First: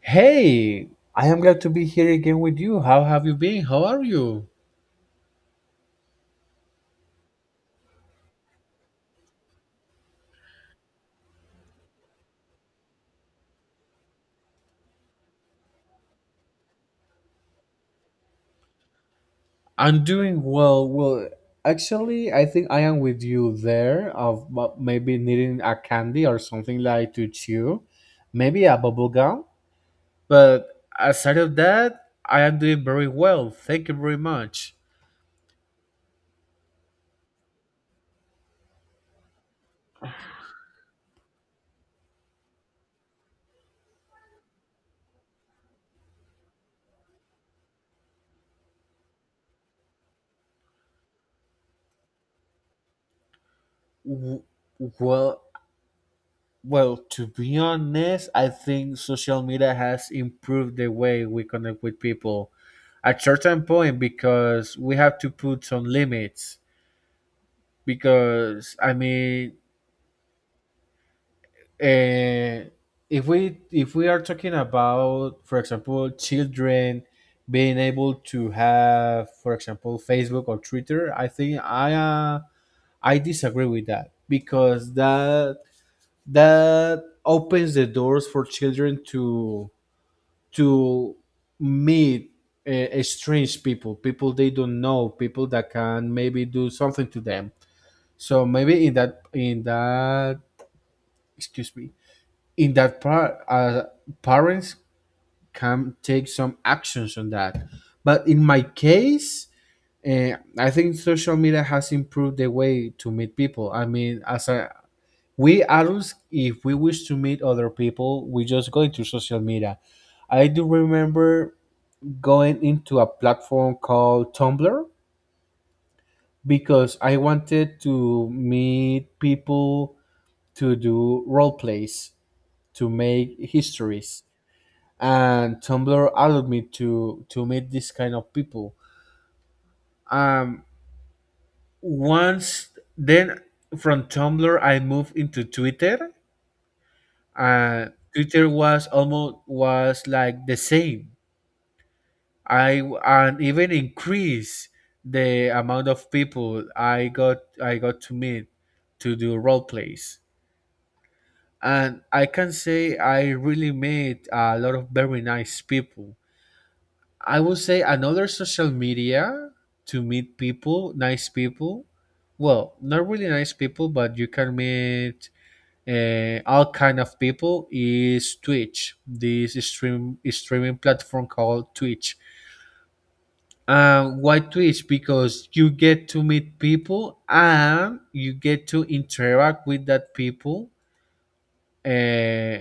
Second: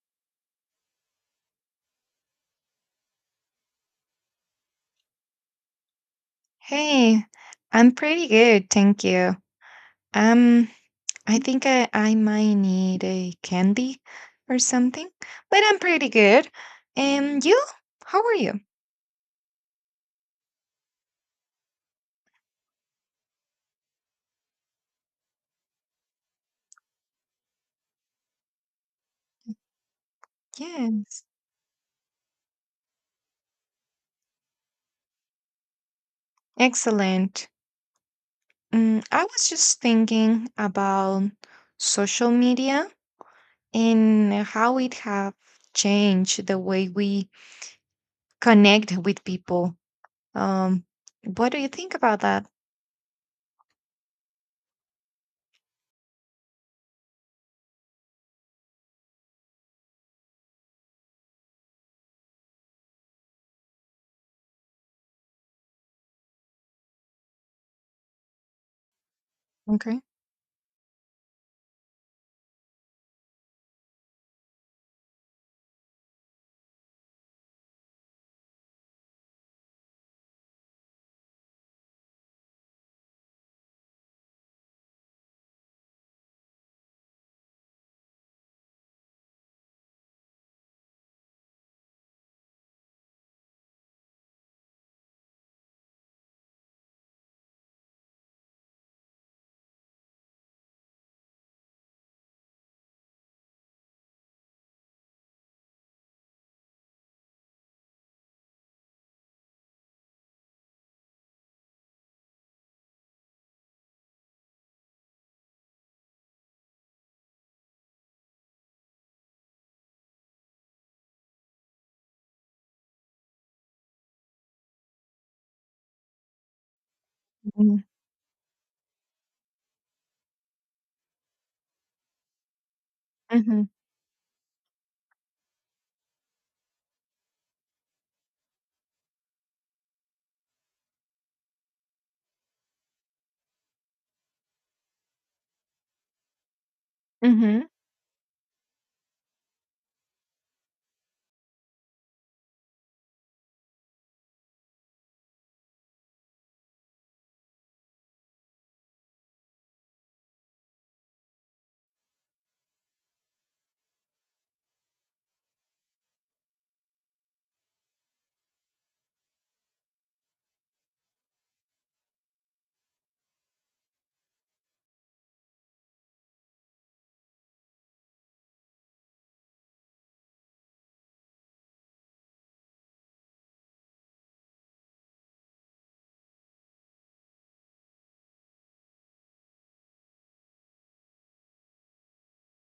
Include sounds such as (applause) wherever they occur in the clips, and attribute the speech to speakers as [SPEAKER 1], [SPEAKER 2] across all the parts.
[SPEAKER 1] Hey, I am glad to be here again with you. How have you been? How are you?
[SPEAKER 2] Hey, I'm pretty good, thank you. Um, I think I might need a candy or something, but I'm pretty good. And you? How are you?
[SPEAKER 1] I'm doing well. Well, actually, I think I am with you there of maybe needing a candy or something like to chew, maybe a bubble gum. But
[SPEAKER 2] Yes,
[SPEAKER 1] aside of that, I am doing very well. Thank you very much.
[SPEAKER 2] excellent. Mm, I was just thinking about social media and how it have changed the way we connect with people. Um, what do you think about that?
[SPEAKER 1] W- well, Well, to be honest, I think social media has improved the way we connect with people at certain point because we have to put some limits because I mean
[SPEAKER 2] Okay.
[SPEAKER 1] uh, if we are talking about, for example, children being able to have, for example, Facebook or Twitter, I think I disagree with that because that opens the doors for children to meet strange people, people they don't know, people that can maybe do something to them. So maybe in that excuse me, in that part, parents can take some actions on that. But in my case, I think social media has improved the way to meet people. I mean, as a we adults, if we wish to meet other people, we just go into social media. I do remember going into a platform called Tumblr because I
[SPEAKER 2] Mm-hmm.
[SPEAKER 1] wanted to meet people to do role plays, to make histories. And Tumblr allowed me to meet this kind of people. Um, Once then from Tumblr, I moved into Twitter.
[SPEAKER 2] Mm-hmm.
[SPEAKER 1] Twitter was almost was like the same I and even increase the amount of people I got to meet to do role plays. And I can say I really met a lot of very nice people. I would say another social media to meet people, nice people. Well, not really nice people, but you can meet all kind of people is Twitch. This streaming platform called Twitch. Why Twitch? Because you get to meet people and you get to interact with that people, uh,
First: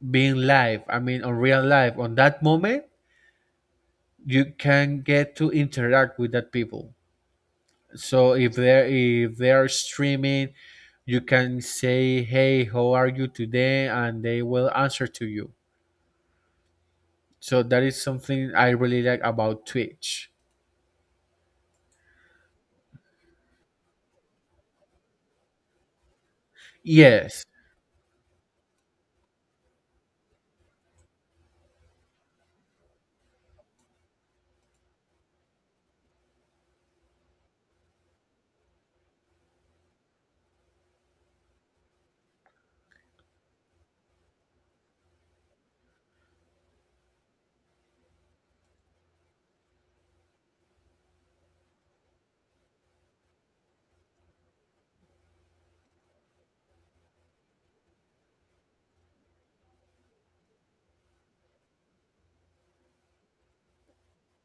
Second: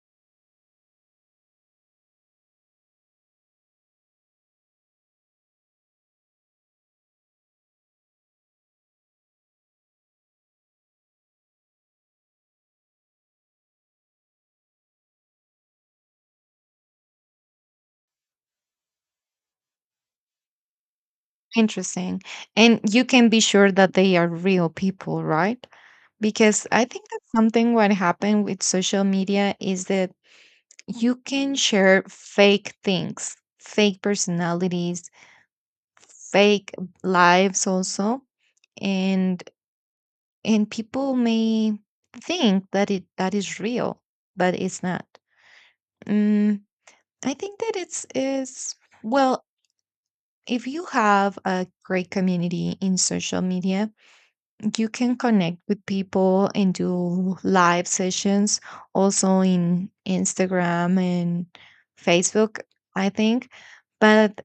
[SPEAKER 1] being live. I mean, on real life. On that moment, you can get to interact with that people. So if they are streaming, you can say, "Hey, how are you today?" and they will answer to you. So that is something I really like about Twitch.
[SPEAKER 2] Interesting. And you can be sure that they are real people, right? Because I think that
[SPEAKER 1] Yes.
[SPEAKER 2] something what happened with social media is that you can share fake things, fake personalities, fake lives also, and people may think that it that is real, but it's not. Mm, I think that it's is well, if you have a great community in social media, you can connect with people and do live sessions also in Instagram and Facebook, I think. But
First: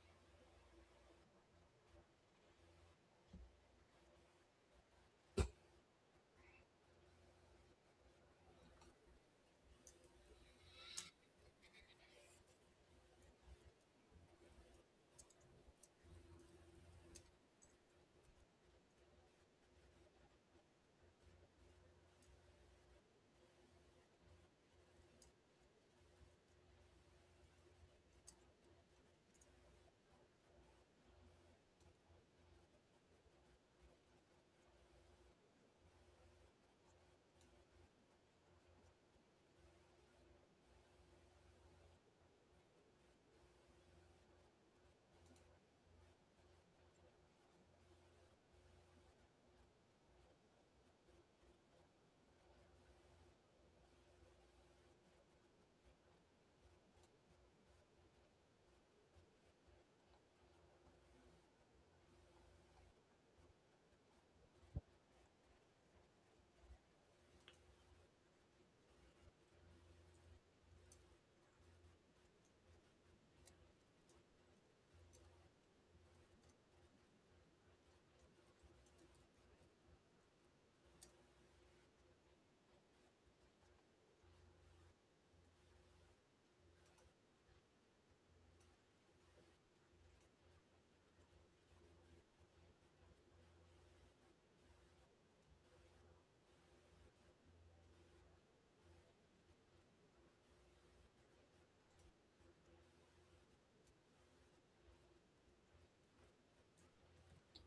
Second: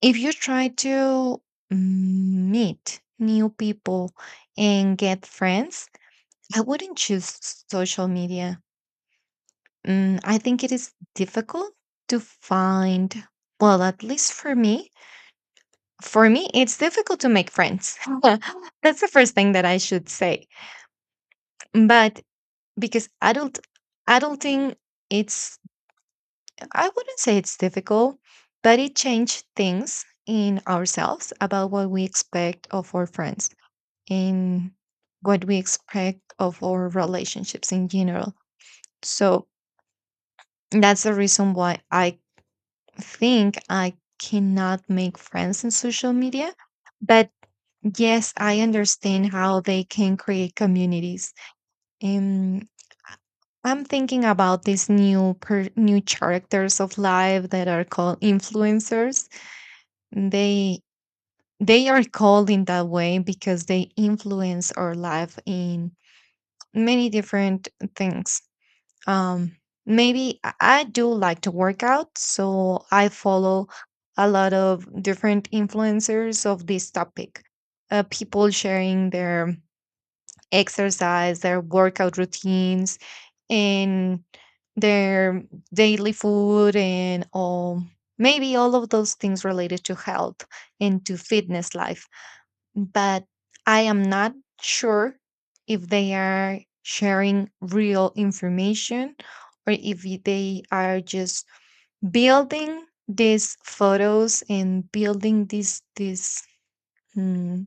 [SPEAKER 2] if you try to meet new people and get friends, I wouldn't choose social media. Mm, I think it is difficult to find, well, at least for me, it's difficult to make friends. (laughs) That's the first thing that I should say. But because adulting it's I wouldn't say it's difficult, but it changed things in ourselves about what we expect of our friends, and what we expect of our relationships in general. So that's the reason why I cannot make friends in social media, but yes, I understand how they can create communities. I'm thinking about these new characters of life that are called influencers. They they are called in that way because they influence our life in many different things. Um, maybe I do like to work out, so I follow a lot of different influencers of this topic. People sharing their exercise, their workout routines, and their daily food and all, maybe all of those things related to health and to fitness life, but I am not sure if they are sharing real information, or if they are just building these photos and building these mm,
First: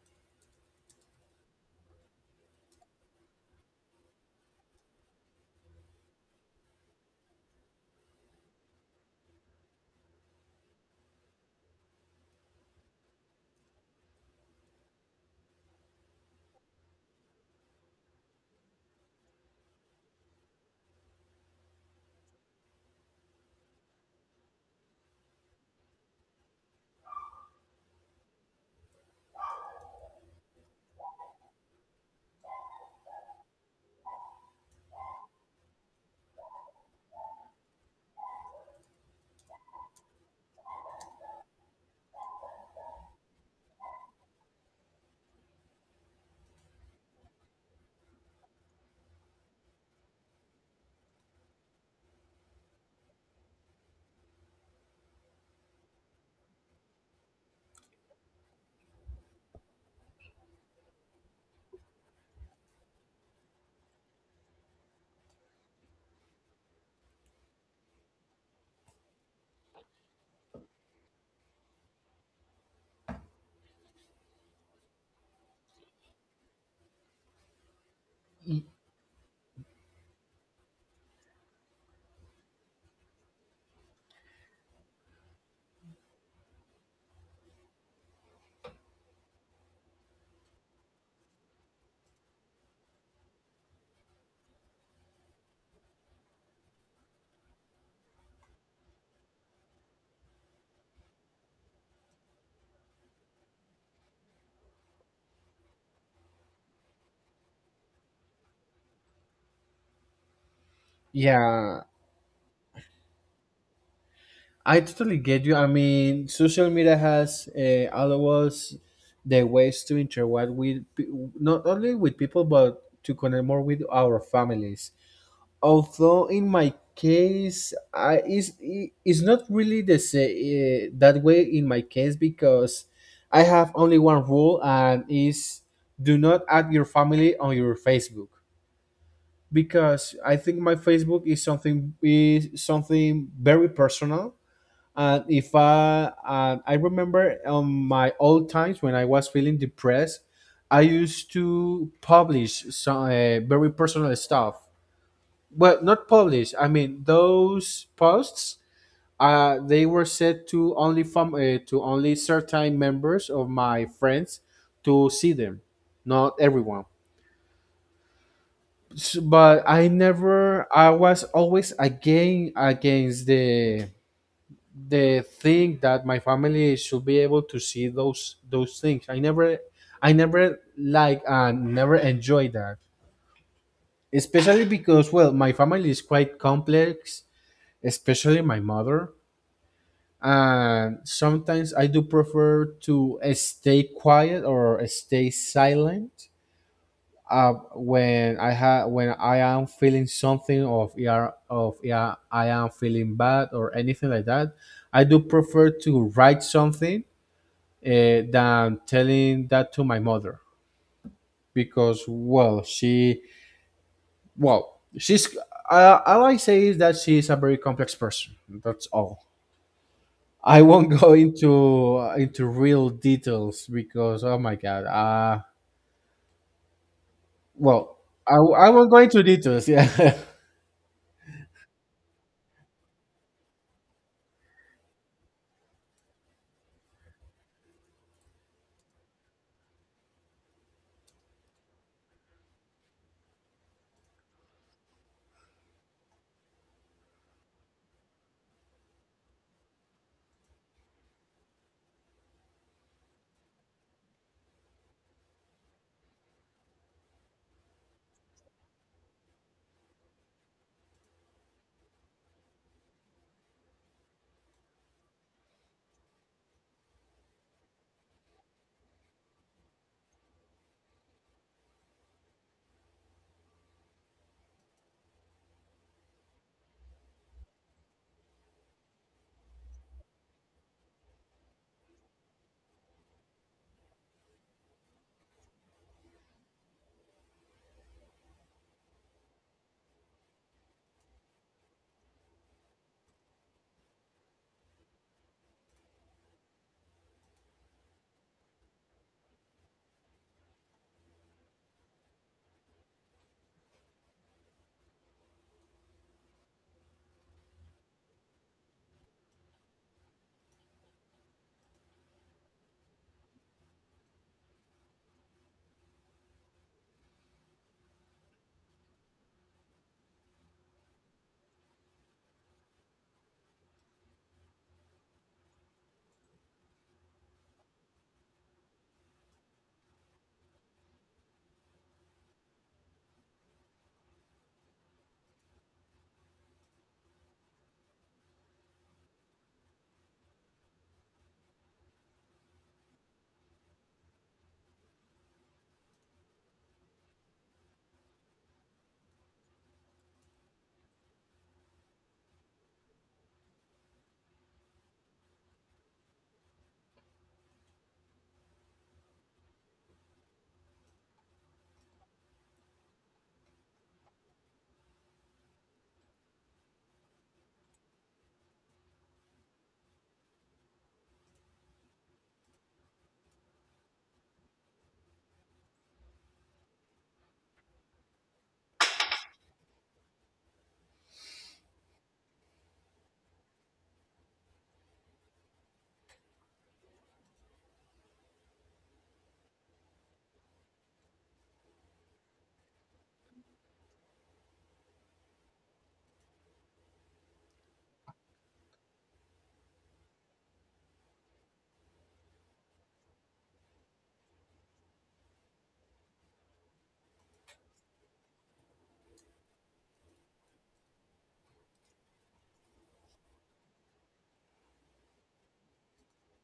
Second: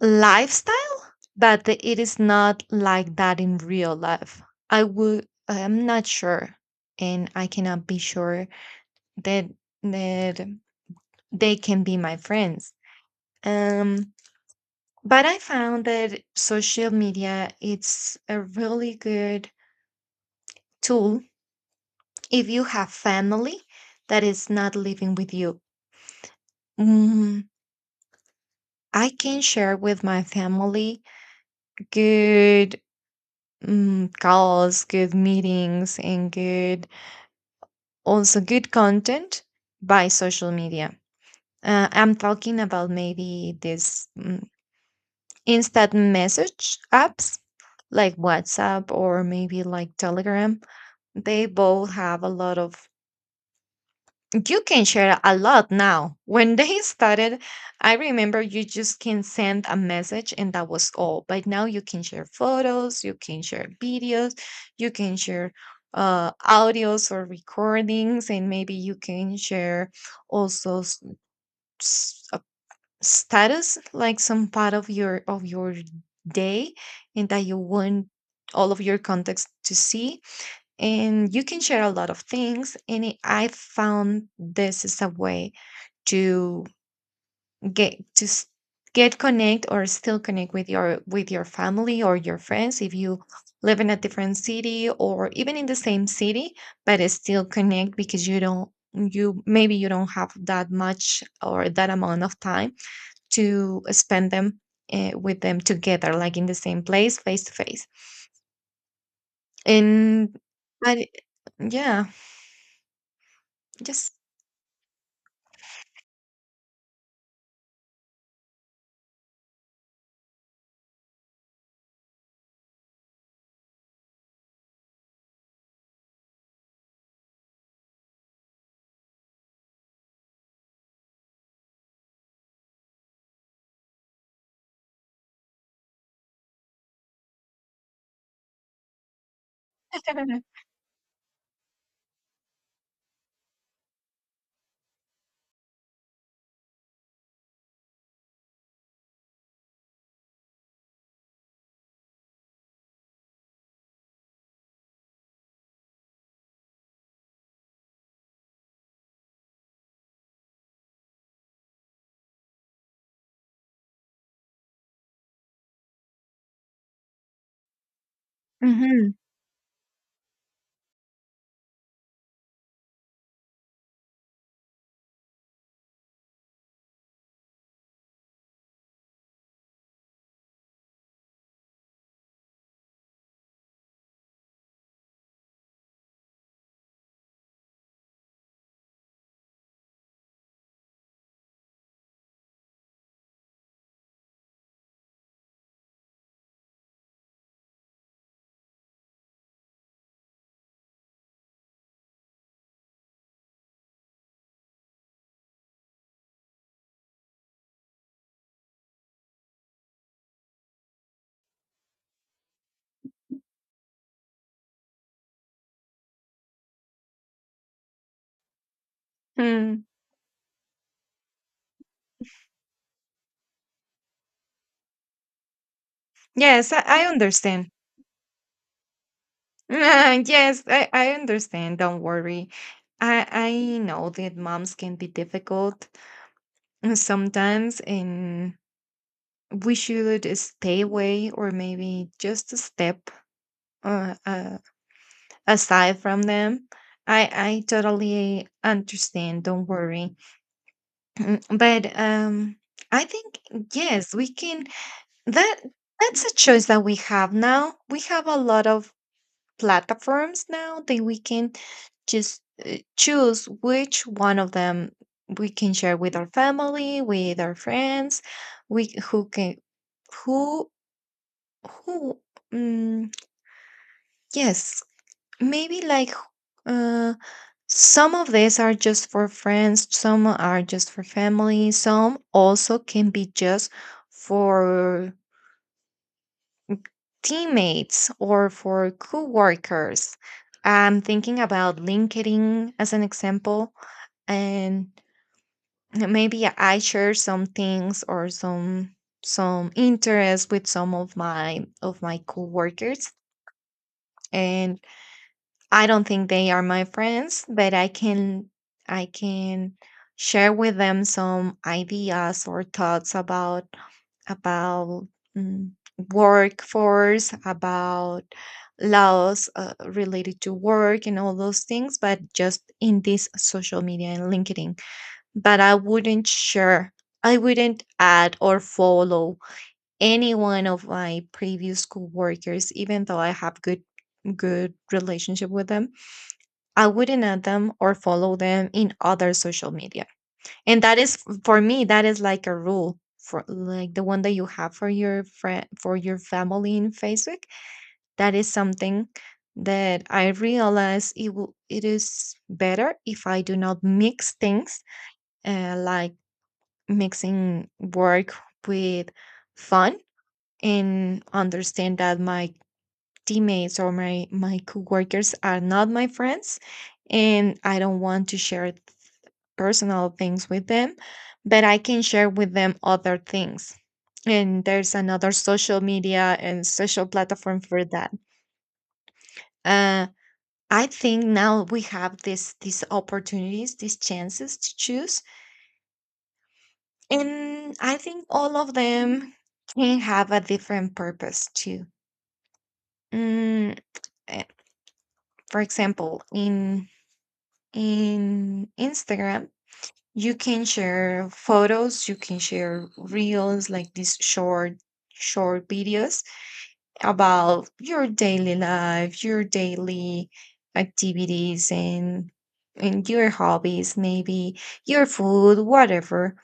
[SPEAKER 2] lifestyle, but it is not like that in real life. I'm not sure, and I cannot be sure that that they can be my friends. Um, but I found that social media it's a really good tool if you have family that is not living with you. Mm, I can share with my family good mm, calls, good meetings, and good also good content by social media. I'm talking about maybe this mm, instant message apps like WhatsApp or maybe like Telegram. They both have a lot of. You can share a lot now. When they started, I remember you just can send a message and that was all. But now you can share photos, you can share videos, you can share audios or recordings, and maybe you can share also a status, like some part of your day, and that you want all of your contacts to see, and you can share a lot of things and I found this is a way to get to s- get connect or still connect with your family or your friends if you live in a different city or even in the same city, but it's still connect because you don't you maybe you don't have that much or that amount of time to spend them with them together like in the same place face to face and but
[SPEAKER 1] Yeah.
[SPEAKER 2] yeah, just
[SPEAKER 1] I totally get you. I mean, social media has allowed us the ways to interact with not only with people but to connect more with our families. Although in my case, I is not really the say that way in my case because I have only one rule, and is do not add your family on your Facebook because I think
[SPEAKER 2] (laughs)
[SPEAKER 1] my Facebook is something very personal. And if I remember on my old times when I was feeling depressed, I used to publish some very personal stuff. Well, not publish. I mean, those posts they were set to only from to only certain members of my friends to see them, not everyone.
[SPEAKER 2] Mhm,
[SPEAKER 1] But I never. I was always against the thing that my family should be able to see those things. I never. I never like and never enjoy that. Especially because, well, my family is quite complex, especially my mother. And sometimes I do prefer to stay quiet or stay silent when I am feeling something of yeah I am feeling bad or anything like that. I do prefer to write something than telling that to my mother because well, she's all I say is that she's a very complex person. That's all.
[SPEAKER 2] mm.
[SPEAKER 1] I won't go into real details because, oh my god,
[SPEAKER 2] Yes, I understand.
[SPEAKER 1] well I won't go into details. Yeah.
[SPEAKER 2] (laughs) Yes, I understand. Don't worry. I know that moms can be difficult sometimes, and we should stay away or maybe just a step uh, uh, aside from them. I totally understand. Don't worry. (clears throat) But I think yes, we can. That that's a choice that we have now. We have a lot of platforms now that we can just choose which one of them we can share with our family, with our friends, we who can who who um, yes, maybe like uh, some of these are just for friends, some are just for family, some also can be just for teammates or for coworkers. I'm thinking about LinkedIn as an example, and maybe I share some things or some interest with some of my coworkers, and I don't think they are my friends, but I can I can share with them some ideas or thoughts about about mm, workforce, about laws related to work and all those things, but just in this social media and LinkedIn. But I wouldn't share, I wouldn't add or follow any one of my previous coworkers, even though I have good good relationship with them. I wouldn't add them or follow them in other social media. And that is, for me, that is like a rule for like the one that you have for your friend for your family in Facebook. That is something that I realize it will, it is better if I do not mix things like mixing work with fun, and understand that my teammates or my coworkers are not my friends, and I don't want to share personal things with them, but I can share with them other things. And there's another social media and social platform for that. Uh, I think now we have this these opportunities, these chances to choose, and I think all of them can have a different purpose too. Mm, eh, for example, in Instagram, you can share photos, you can share reels like these short videos about your daily life, your daily activities and your hobbies, maybe your food, whatever.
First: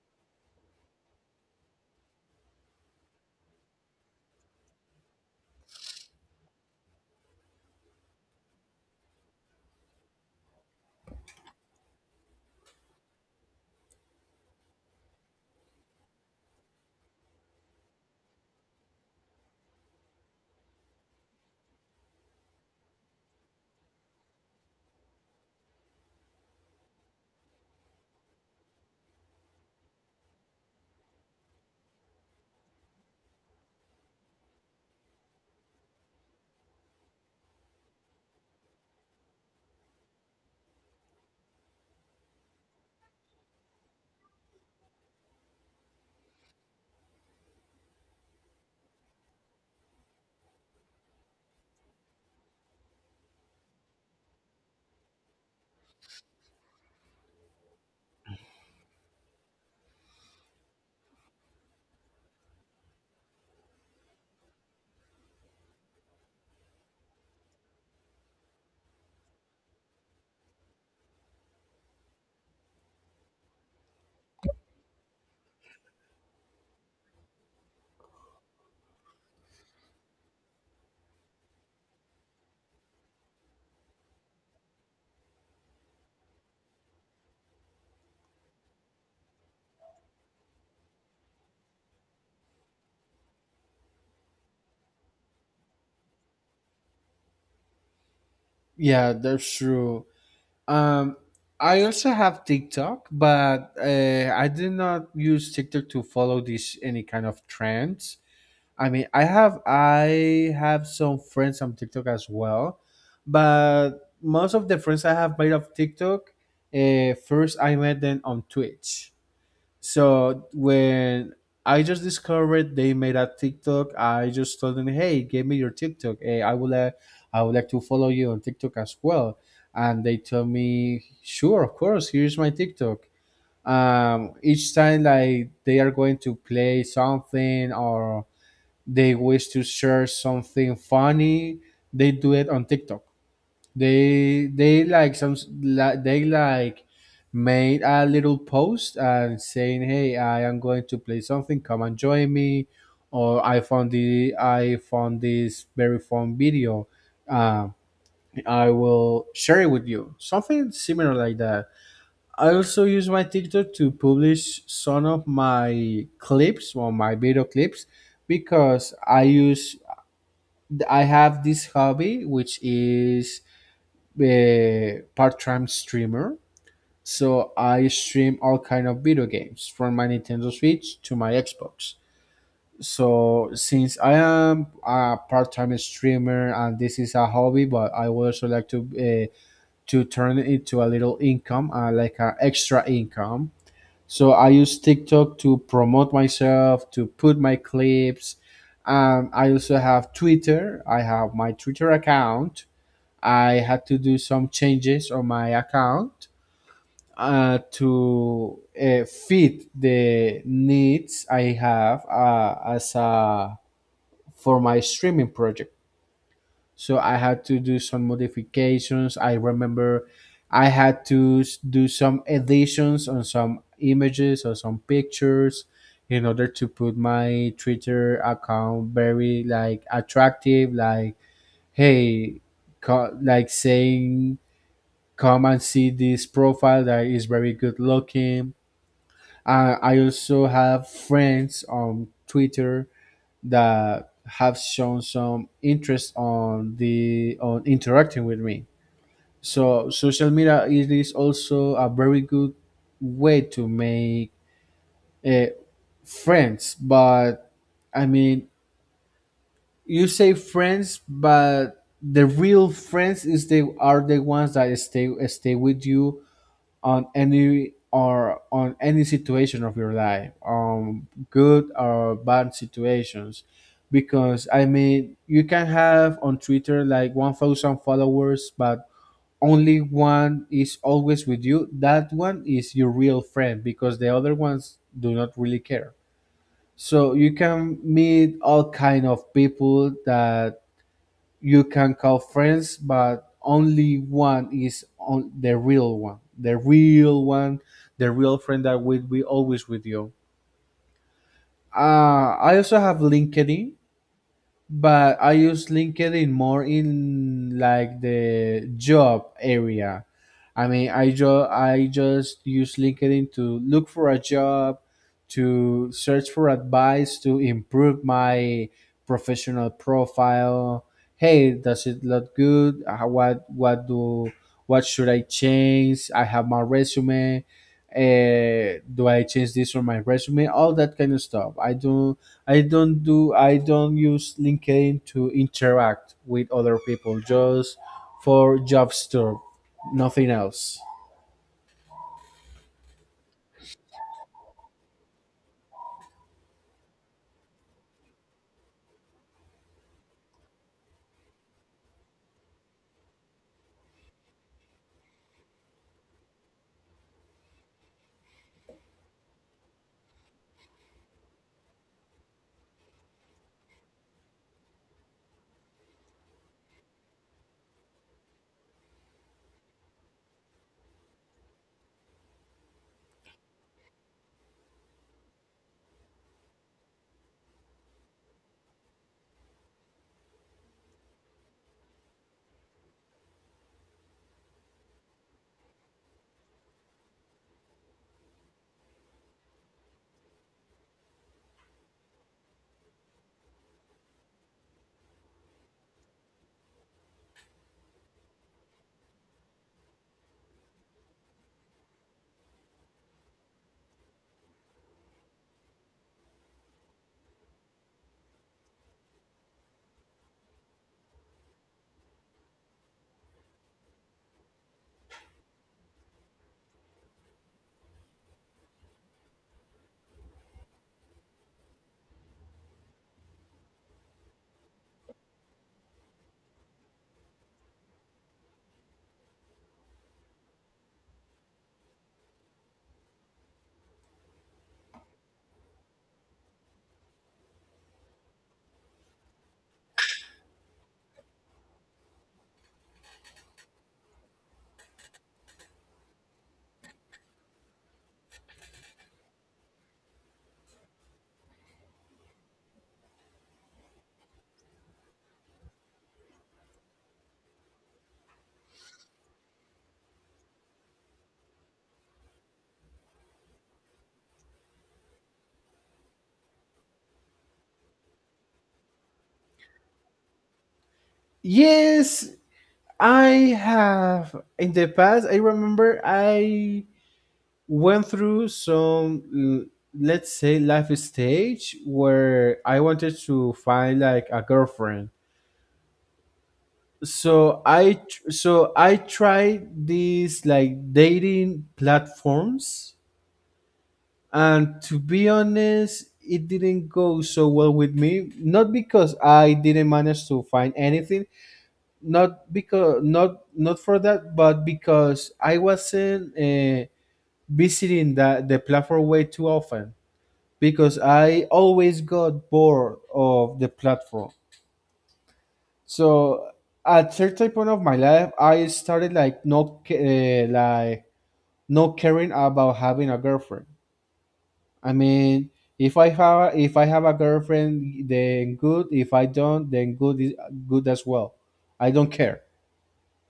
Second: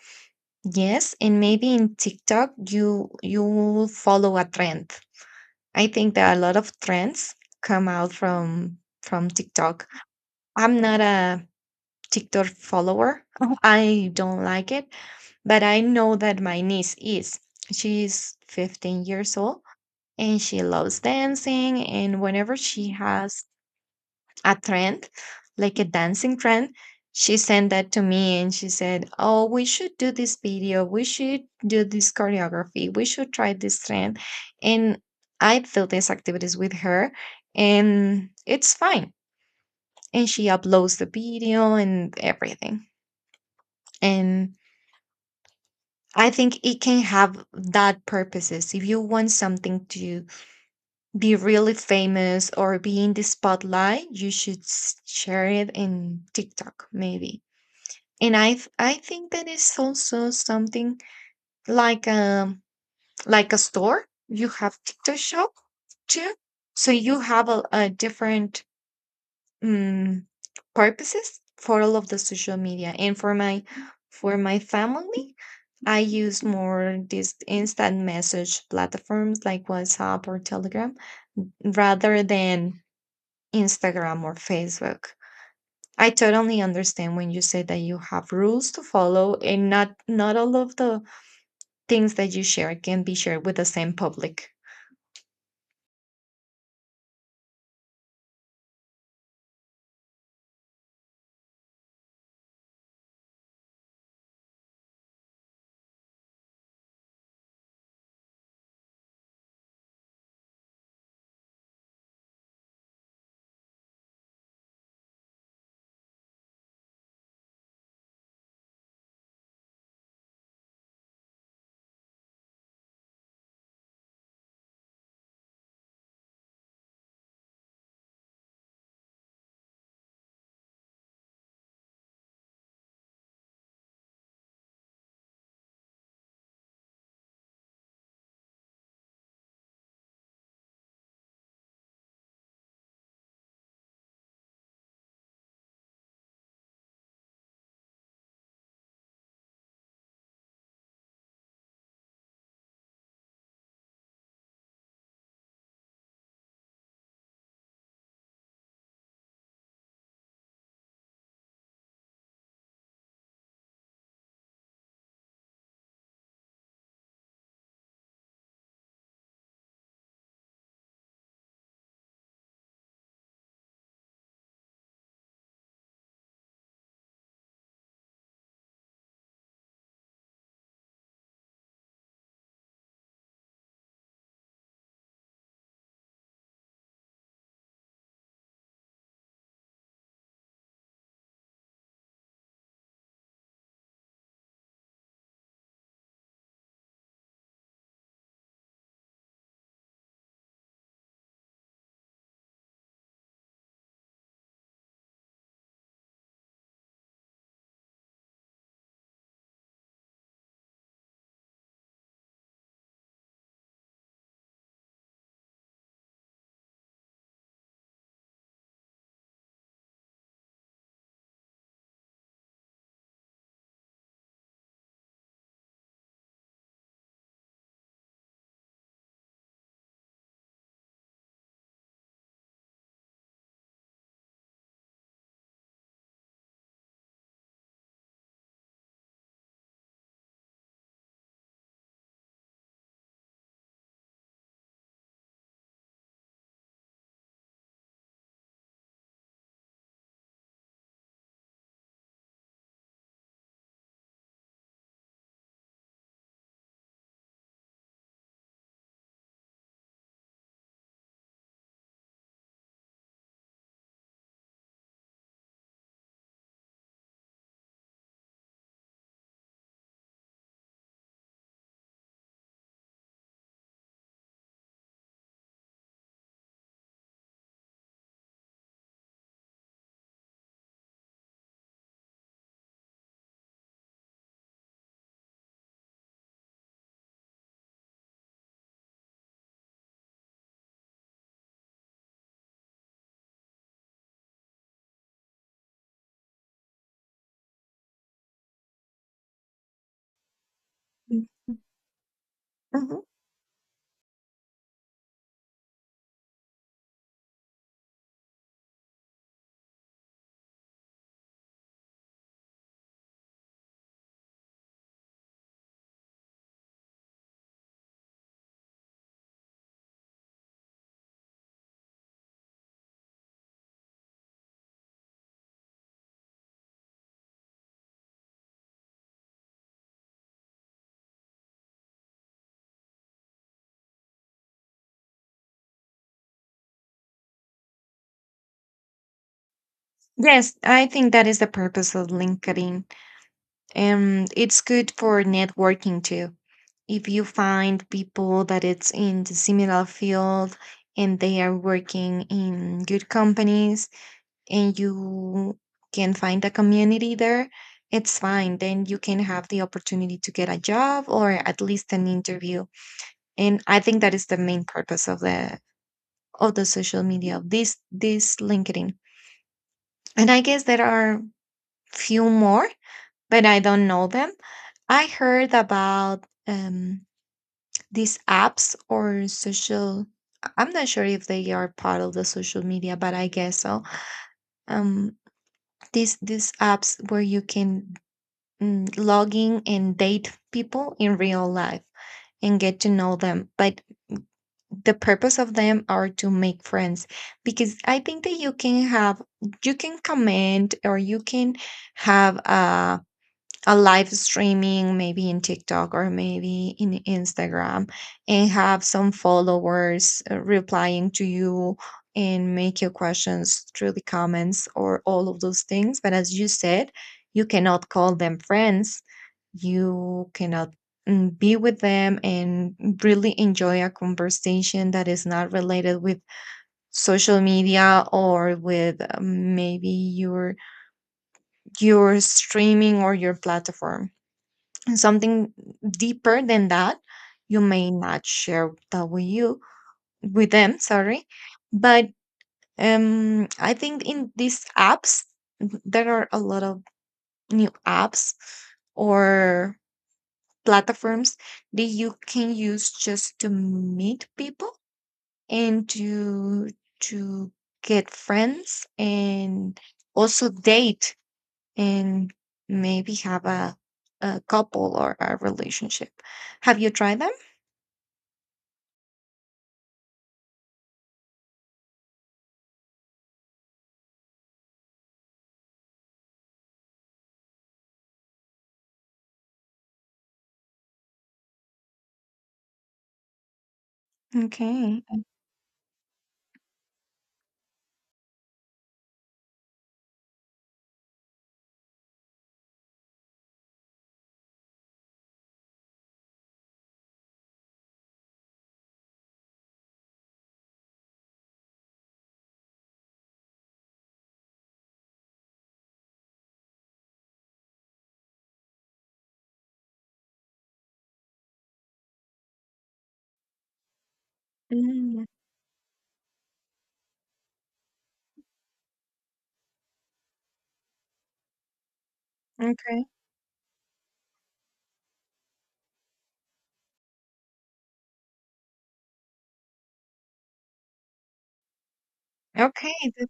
[SPEAKER 2] Yes, and maybe in TikTok you will follow a trend. I think that a lot of trends come out from TikTok. I'm not a TikTok follower. (laughs) I don't like it, but I know that my niece is. She's 15 years old and she loves dancing. And whenever she has a trend, like a dancing trend, she sent that to me and she said, "Oh, we should do this video. We should do this choreography. We should try this trend." And I do these activities with her, and it's fine. And she uploads the video and everything. And I think it can have that purposes. If you want something to be really famous or be in the spotlight, you should share it in TikTok maybe. And I think that is also something like um like a store. You have TikTok shop too, so you have a different mm, purposes for all of the social media, and for my family, I use more these instant message platforms like WhatsApp or Telegram rather than Instagram or Facebook. I totally understand when you say that you have rules to follow, and not all of the things that you share can be shared with the same public.
[SPEAKER 1] (laughs) Yeah, that's true. um I also have TikTok, but I did not use TikTok to follow this any kind of trends. I mean, I have some friends on TikTok as well, but most of the friends I have made of TikTok, first I met them on Twitch. So when I just discovered they made a TikTok, I just told them, "Hey, give me your TikTok. Hey, I would like to follow you on TikTok as well." And they told me, "Sure, of course. Here's my TikTok." Each time, like, they are going to play something, or they wish to share something funny, they do it on TikTok. They they like some li- they like made a little post and saying, "Hey, I am going to play something, come and join me," or I found this very fun video, uh, I will share it with you," something similar like that. I also use my TikTok to publish some of my clips or my video clips because I have this hobby, which is a part-time streamer. So I stream all kind of video games from my Nintendo Switch to my Xbox. So since I am a part-time streamer and this is a hobby, but I would also like to turn it into a little income, like an extra income. So I use TikTok to promote myself, to put my clips. I also have Twitter. I have my Twitter account. I had to do some changes on my account to fit the needs I have, as a for my streaming project. So I had to do some modifications. I remember I had to do some additions on some images or some pictures in order to put my Twitter account very like attractive, like, "Hey," like saying, "Come and see this profile that is very good looking." I also have friends on Twitter that have shown some interest on the on interacting with me. So social media, it is also a very good way to make uh, friends. But, I mean, you say friends, but the real friends is they are the ones that stay with you on any situation of your life, good or bad situations. Because, I mean, you can have on Twitter like 1,000 followers, but only one is always with you. That one is your real friend, because the other ones do not really care. So you can meet all kind of people that you can call friends, but only one is on the real one, the real friend that will be always with you.
[SPEAKER 2] Mm,
[SPEAKER 1] I also have
[SPEAKER 2] mhm.
[SPEAKER 1] LinkedIn, but I use LinkedIn more in like the job area. I mean, I just use LinkedIn to look for a job, to search for advice, to improve my professional profile. Hey, does it look good? What do what should I change? I have my resume. Do I change this on my resume? All that kind of stuff. I do I don't use LinkedIn to interact with other people, just for job stuff, nothing
[SPEAKER 2] Yes,
[SPEAKER 1] else.
[SPEAKER 2] I think that is the purpose of LinkedIn. And it's good for networking too. If you find people that it's in the similar field and they are working in good companies and you can find a community there, it's fine. Then you can have the opportunity to get a job or at least an interview. And I think that is the main purpose of the social media of this LinkedIn. And I guess there are few more, but I don't know them. I heard about these apps or social. I'm not sure if they are part of the social media, but I guess so. Um, these apps where you can mm, log in and date people in real life and get to know them. But the purpose of them are to make friends, because I think that you can comment or you can have a. a live streaming maybe in TikTok or maybe in Instagram and have some followers replying to you and make your questions through the comments or all of those things, but as you said, you cannot call them friends. You cannot mm, be with them and really enjoy a conversation that is not related with social media or with maybe your streaming or your platform, something deeper than that. You may not share that with you, with them, sorry. But um, I think in these apps there are a lot of new apps or platforms that you can use just to meet people and to to get friends, and also date, and maybe have a couple or a relationship. Have you tried them?
[SPEAKER 1] Yes, I have in the past. I remember I went through some let's say life stage where I wanted to find like a
[SPEAKER 2] Okay.
[SPEAKER 1] girlfriend. So I tried these like dating platforms. And to be honest, it didn't go so well with me. Not because I didn't manage to find anything, not because not for that, but because I wasn't visiting the platform way too often. Because I always got bored of the platform.
[SPEAKER 2] Mm,
[SPEAKER 1] So at certain point of my life, I started like not caring about
[SPEAKER 2] okay.
[SPEAKER 1] having a girlfriend. I mean, if I have a girlfriend, then good. If I don't, then good is good as well. I don't care.
[SPEAKER 2] Okay.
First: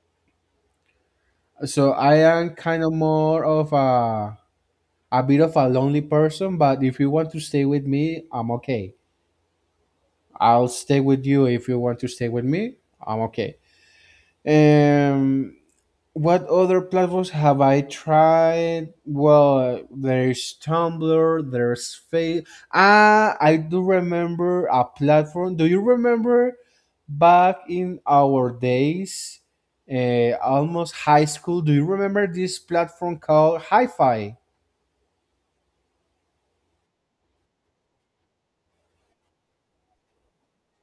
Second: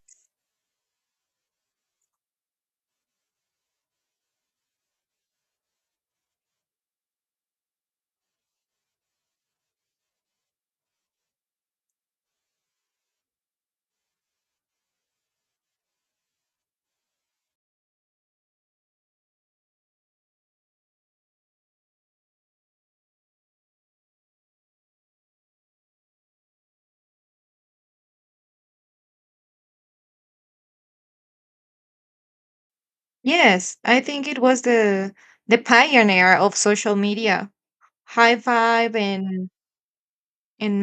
[SPEAKER 1] So I am kind of more of a bit of a lonely person. But if you want to stay with me, I'm okay. I'll stay with you if you want to stay with me. I'm okay. Um, What other platforms have I tried? Well, there's Tumblr, there's Face. Ah, I do remember a platform. Do you remember back in our days, almost high school? Do you remember this platform called
[SPEAKER 2] Yes, I think
[SPEAKER 1] Hi-Fi?
[SPEAKER 2] it was the pioneer of social media. High Five and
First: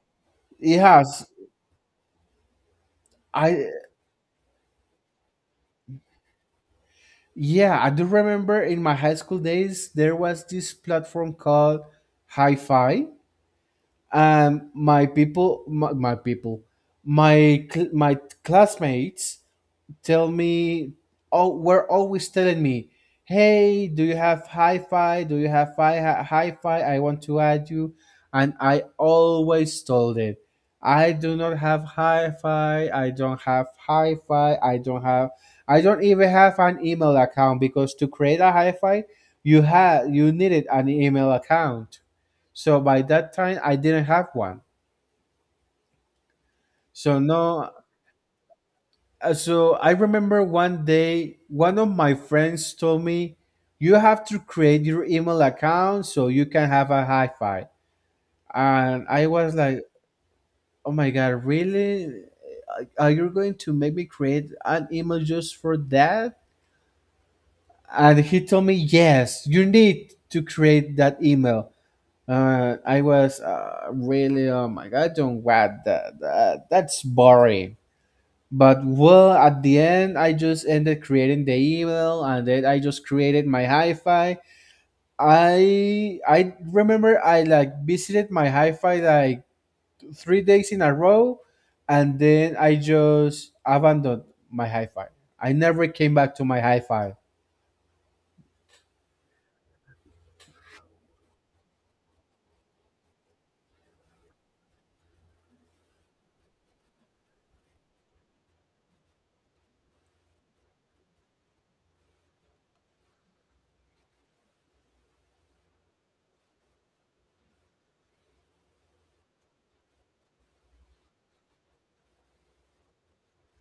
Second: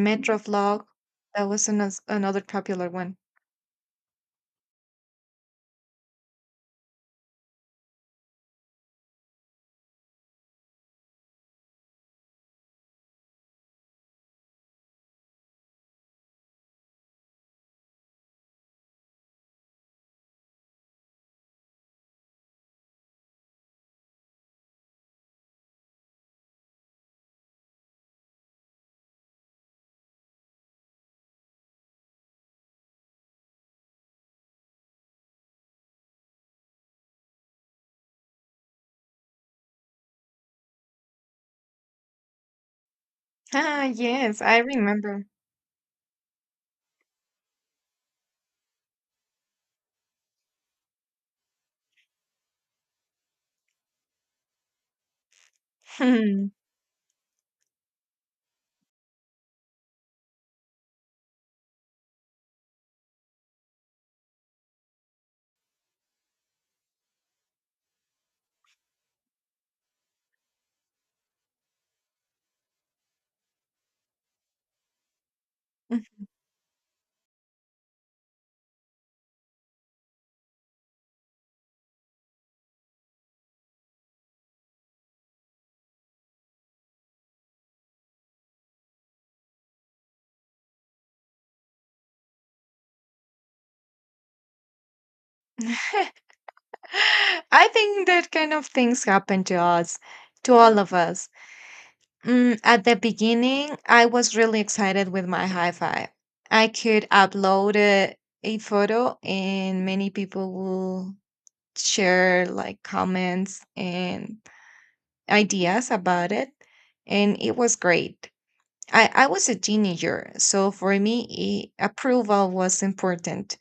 [SPEAKER 1] It
[SPEAKER 2] Metroflog.
[SPEAKER 1] has.
[SPEAKER 2] That was another another popular one.
[SPEAKER 1] I Yeah, I do remember in my high school days there was this platform called Hi-Fi, and my people my cl- my classmates tell me oh were always telling me, "Hey, do you have Hi-Fi? Do you have Hi-Fi? I want to add you." And I always told it, "I do not have Hi-Fi. I don't have Hi-Fi. I don't even have an email account," because to create a Hi-Fi you needed an email account. So by that time I
[SPEAKER 2] Ah,
[SPEAKER 1] didn't have
[SPEAKER 2] yes, I
[SPEAKER 1] one.
[SPEAKER 2] remember.
[SPEAKER 1] So no. So I remember one day, one of my friends told me, "You have to create your email account so you
[SPEAKER 2] Hmm.
[SPEAKER 1] can have a Hi-Fi." And I was like, "Oh my god, really? Are you going to make me create an email just for that?" And he told me, "Yes, you need to create that email." I was, really, oh my god, I don't want that. That's boring. But, well, at the end, I just ended creating the email, and then I just created my Hi-Fi. I remember I like visited my Hi-Fi like 3 days in a row, and then I just abandoned my Hi-Fi. I never came back
[SPEAKER 2] (laughs)
[SPEAKER 1] to my Hi-Fi.
[SPEAKER 2] I think that kind of things happen to us, to all of us. At the beginning, I was really excited with my hi-fi. I could upload a photo and many people will share like comments and ideas about it. And it was great. I was a teenager, so for me, approval was important.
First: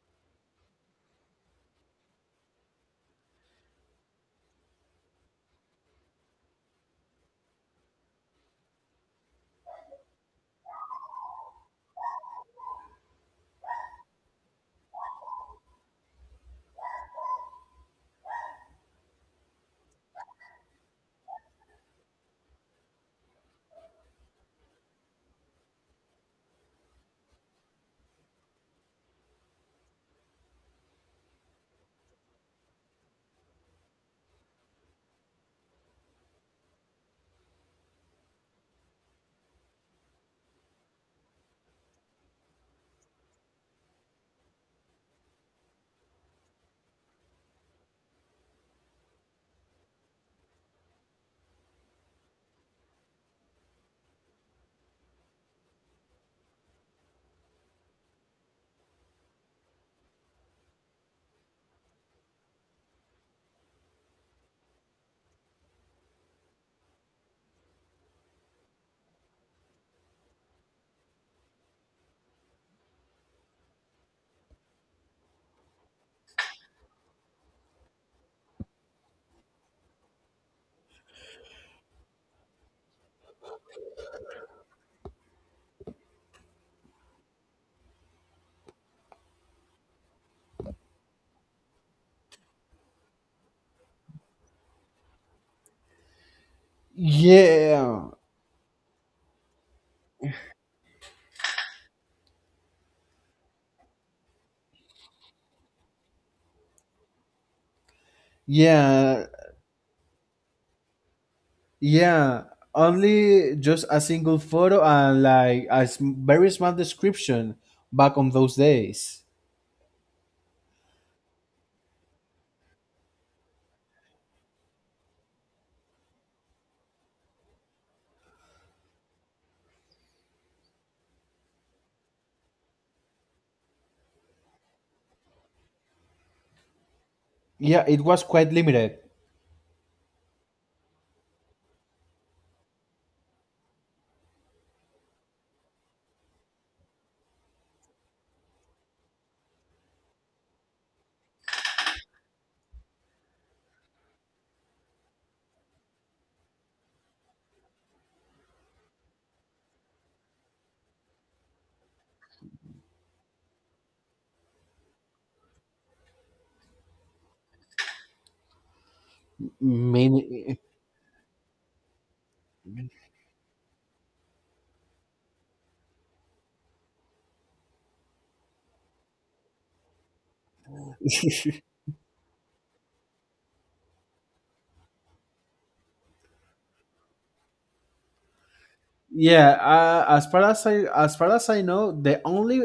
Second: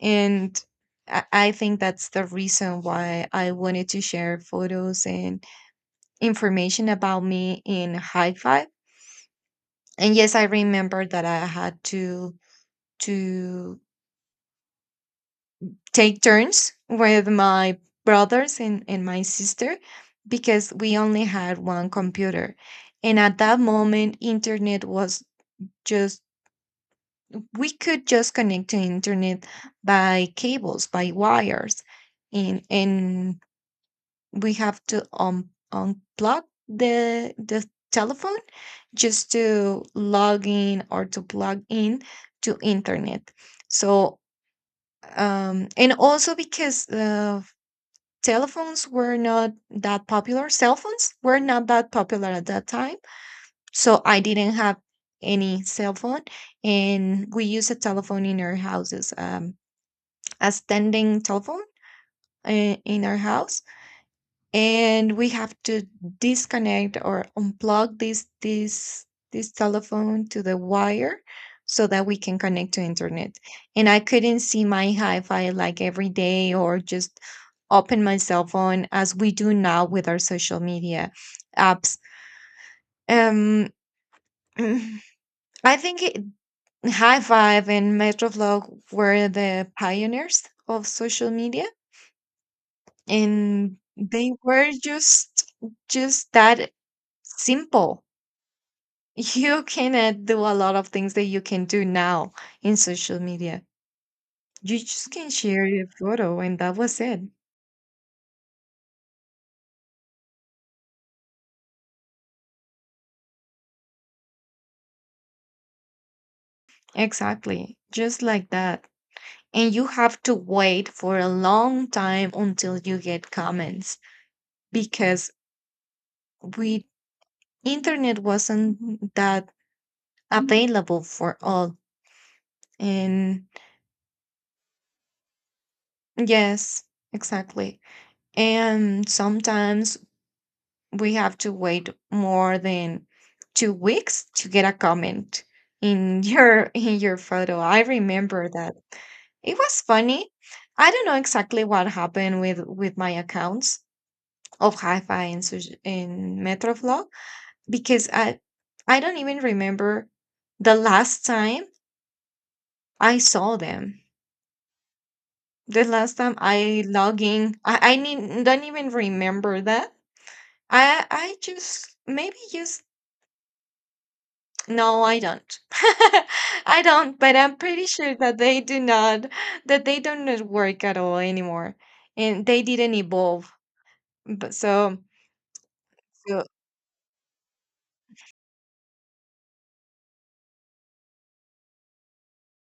[SPEAKER 2] And I think that's the reason why I wanted to share photos and information about me in hi-fi. And yes, I remember that I had to take turns with my brothers and my sister because we only had one computer. And at that moment, internet was just, we could just connect to internet by cables, by wires. And we have to unplug the telephone just to log in or to plug in to internet. So and also because telephones were not that popular, cell phones were not that popular at that time, so I didn't have any cell phone. And we use a telephone in our houses, a standing telephone, in our house. And we have to disconnect or unplug this telephone to the wire so that we can connect to internet. And I couldn't see my hi-fi like every day or just open my cell phone as we do now with our social media apps. um (clears throat) i think it, High Five and Metroflog were the pioneers of social media. And they were just that simple.
[SPEAKER 1] Yeah,
[SPEAKER 2] (laughs) You cannot do a lot of things that you can do now in social media. You just can share your photo and that was it.
[SPEAKER 1] yeah, yeah. Only just a single photo and like a very small description
[SPEAKER 2] Exactly.
[SPEAKER 1] back
[SPEAKER 2] Just
[SPEAKER 1] on
[SPEAKER 2] like
[SPEAKER 1] those
[SPEAKER 2] that.
[SPEAKER 1] days.
[SPEAKER 2] And you have to wait for a long time until you get comments because we internet wasn't that available for all. And yes, exactly.
[SPEAKER 1] Yeah, it was quite limited.
[SPEAKER 2] And sometimes we have to wait more than 2 weeks to get a comment in your (laughs) in your photo. I remember that. It was funny. I don't know exactly what happened with my accounts of Hi-Fi and Metroflog, because I don't even remember the last time I saw them. The last time I log in, I need, don't even remember that.
[SPEAKER 1] Many,
[SPEAKER 2] I just maybe just, no, I don't. (laughs) I don't, but I'm pretty sure that they do not, that they do not work at all anymore, and they didn't evolve. But so
[SPEAKER 1] yeah. As far as I as far as I know, the only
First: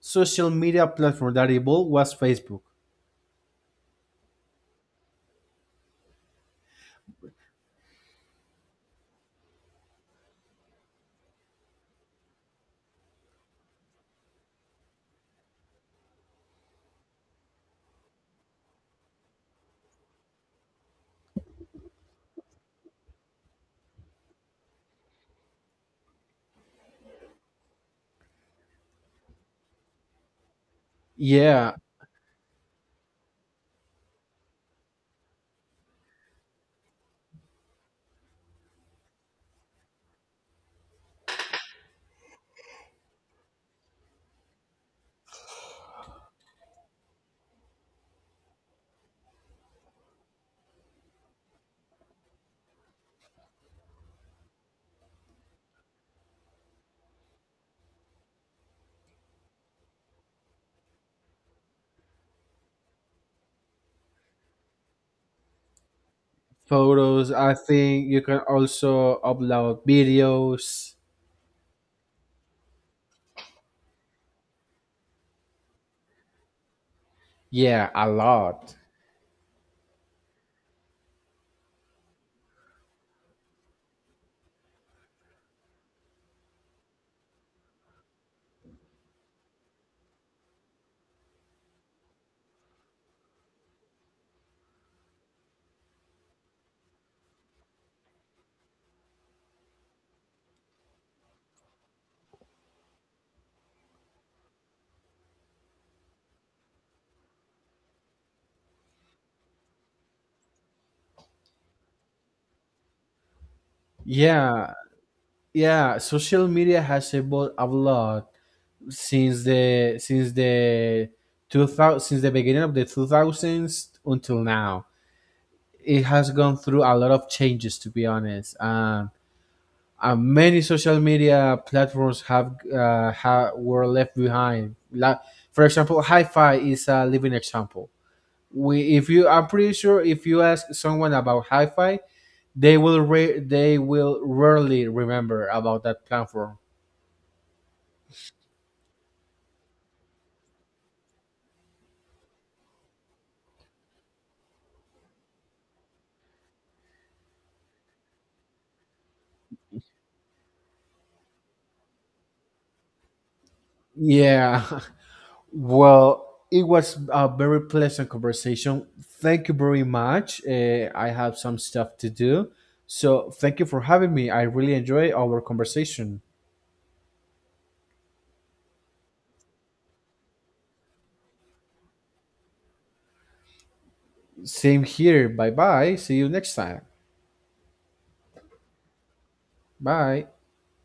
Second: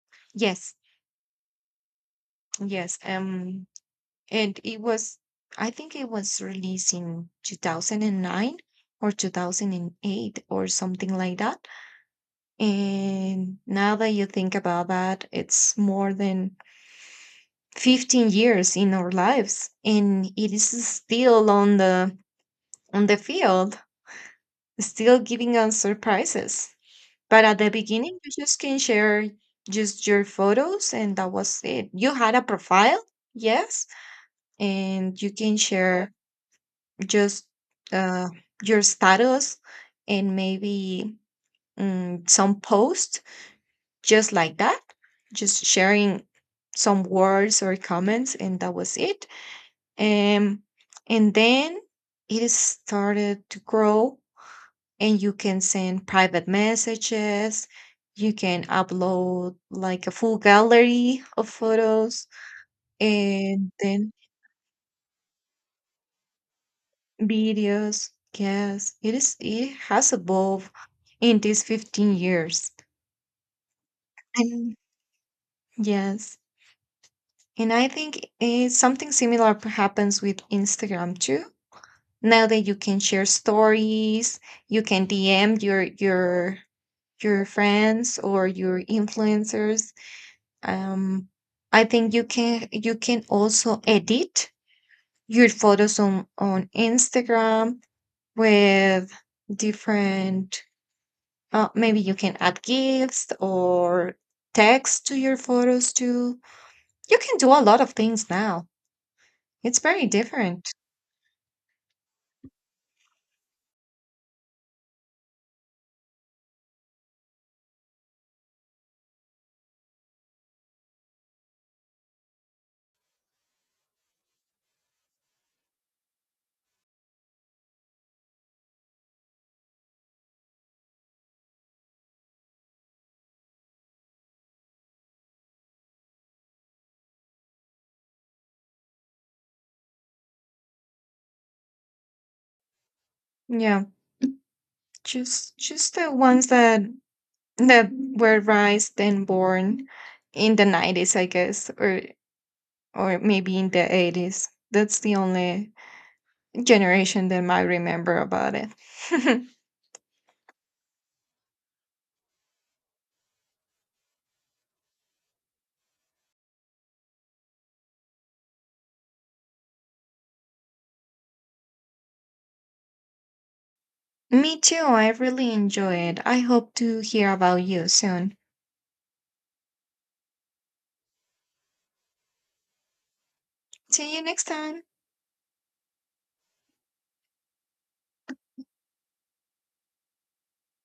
[SPEAKER 1] social
[SPEAKER 2] yes,
[SPEAKER 1] media platform that evolved was Facebook.
[SPEAKER 2] yes. And it was, I think it was released in 2009 or 2008 or something like that. And now that you think about that, it's more than 15 years in our lives, and it is still on the field, still giving us surprises. But at the beginning, you just can share just your photos, and that was
[SPEAKER 1] Yeah,
[SPEAKER 2] it. You had a profile, yes, and you can share just, uh, your status, and maybe, some post just like that, just sharing some words or comments, and that was it. Um, and then it started to grow, and you can send private messages, you can upload like a full gallery of photos, and then
[SPEAKER 1] photos. I think
[SPEAKER 2] videos.
[SPEAKER 1] you can
[SPEAKER 2] Yes, it
[SPEAKER 1] also
[SPEAKER 2] is, it
[SPEAKER 1] upload
[SPEAKER 2] has evolved
[SPEAKER 1] videos.
[SPEAKER 2] in these 15 years. And yes, and I
[SPEAKER 1] Yeah, a
[SPEAKER 2] think
[SPEAKER 1] lot.
[SPEAKER 2] something similar happens with Instagram too. Now that you can share stories, you can DM your your friends or your influencers. um I think you can, you can also edit your photos on Instagram with different, maybe you can add GIFs or text to your photos too. You can do a lot of things now. It's very different.
[SPEAKER 1] Yeah, yeah. Social media has evolved a lot since the 2000, since the beginning of the two thousands until now. It has gone through a lot of changes, to be honest. Many social media platforms have, ha were left behind. Like, for example, Hi-Fi is a living example. We, if you, I'm pretty sure if you ask someone about Hi-Fi, they
[SPEAKER 2] Yeah,
[SPEAKER 1] will rarely remember about
[SPEAKER 2] just
[SPEAKER 1] that
[SPEAKER 2] the ones
[SPEAKER 1] platform.
[SPEAKER 2] that that were raised and born in the 90s I guess, or maybe in the 80s. That's the only generation that might remember about it. (laughs)
[SPEAKER 1] Yeah. (laughs) Well, it was a very pleasant conversation. Thank you very much. I have some stuff to do. So thank you for having me. I
[SPEAKER 2] Me
[SPEAKER 1] really
[SPEAKER 2] too. I
[SPEAKER 1] enjoy our
[SPEAKER 2] really enjoy it.
[SPEAKER 1] conversation.
[SPEAKER 2] I hope to hear about you soon. See you next time.
[SPEAKER 1] Same here. Bye bye. See you next time. Bye.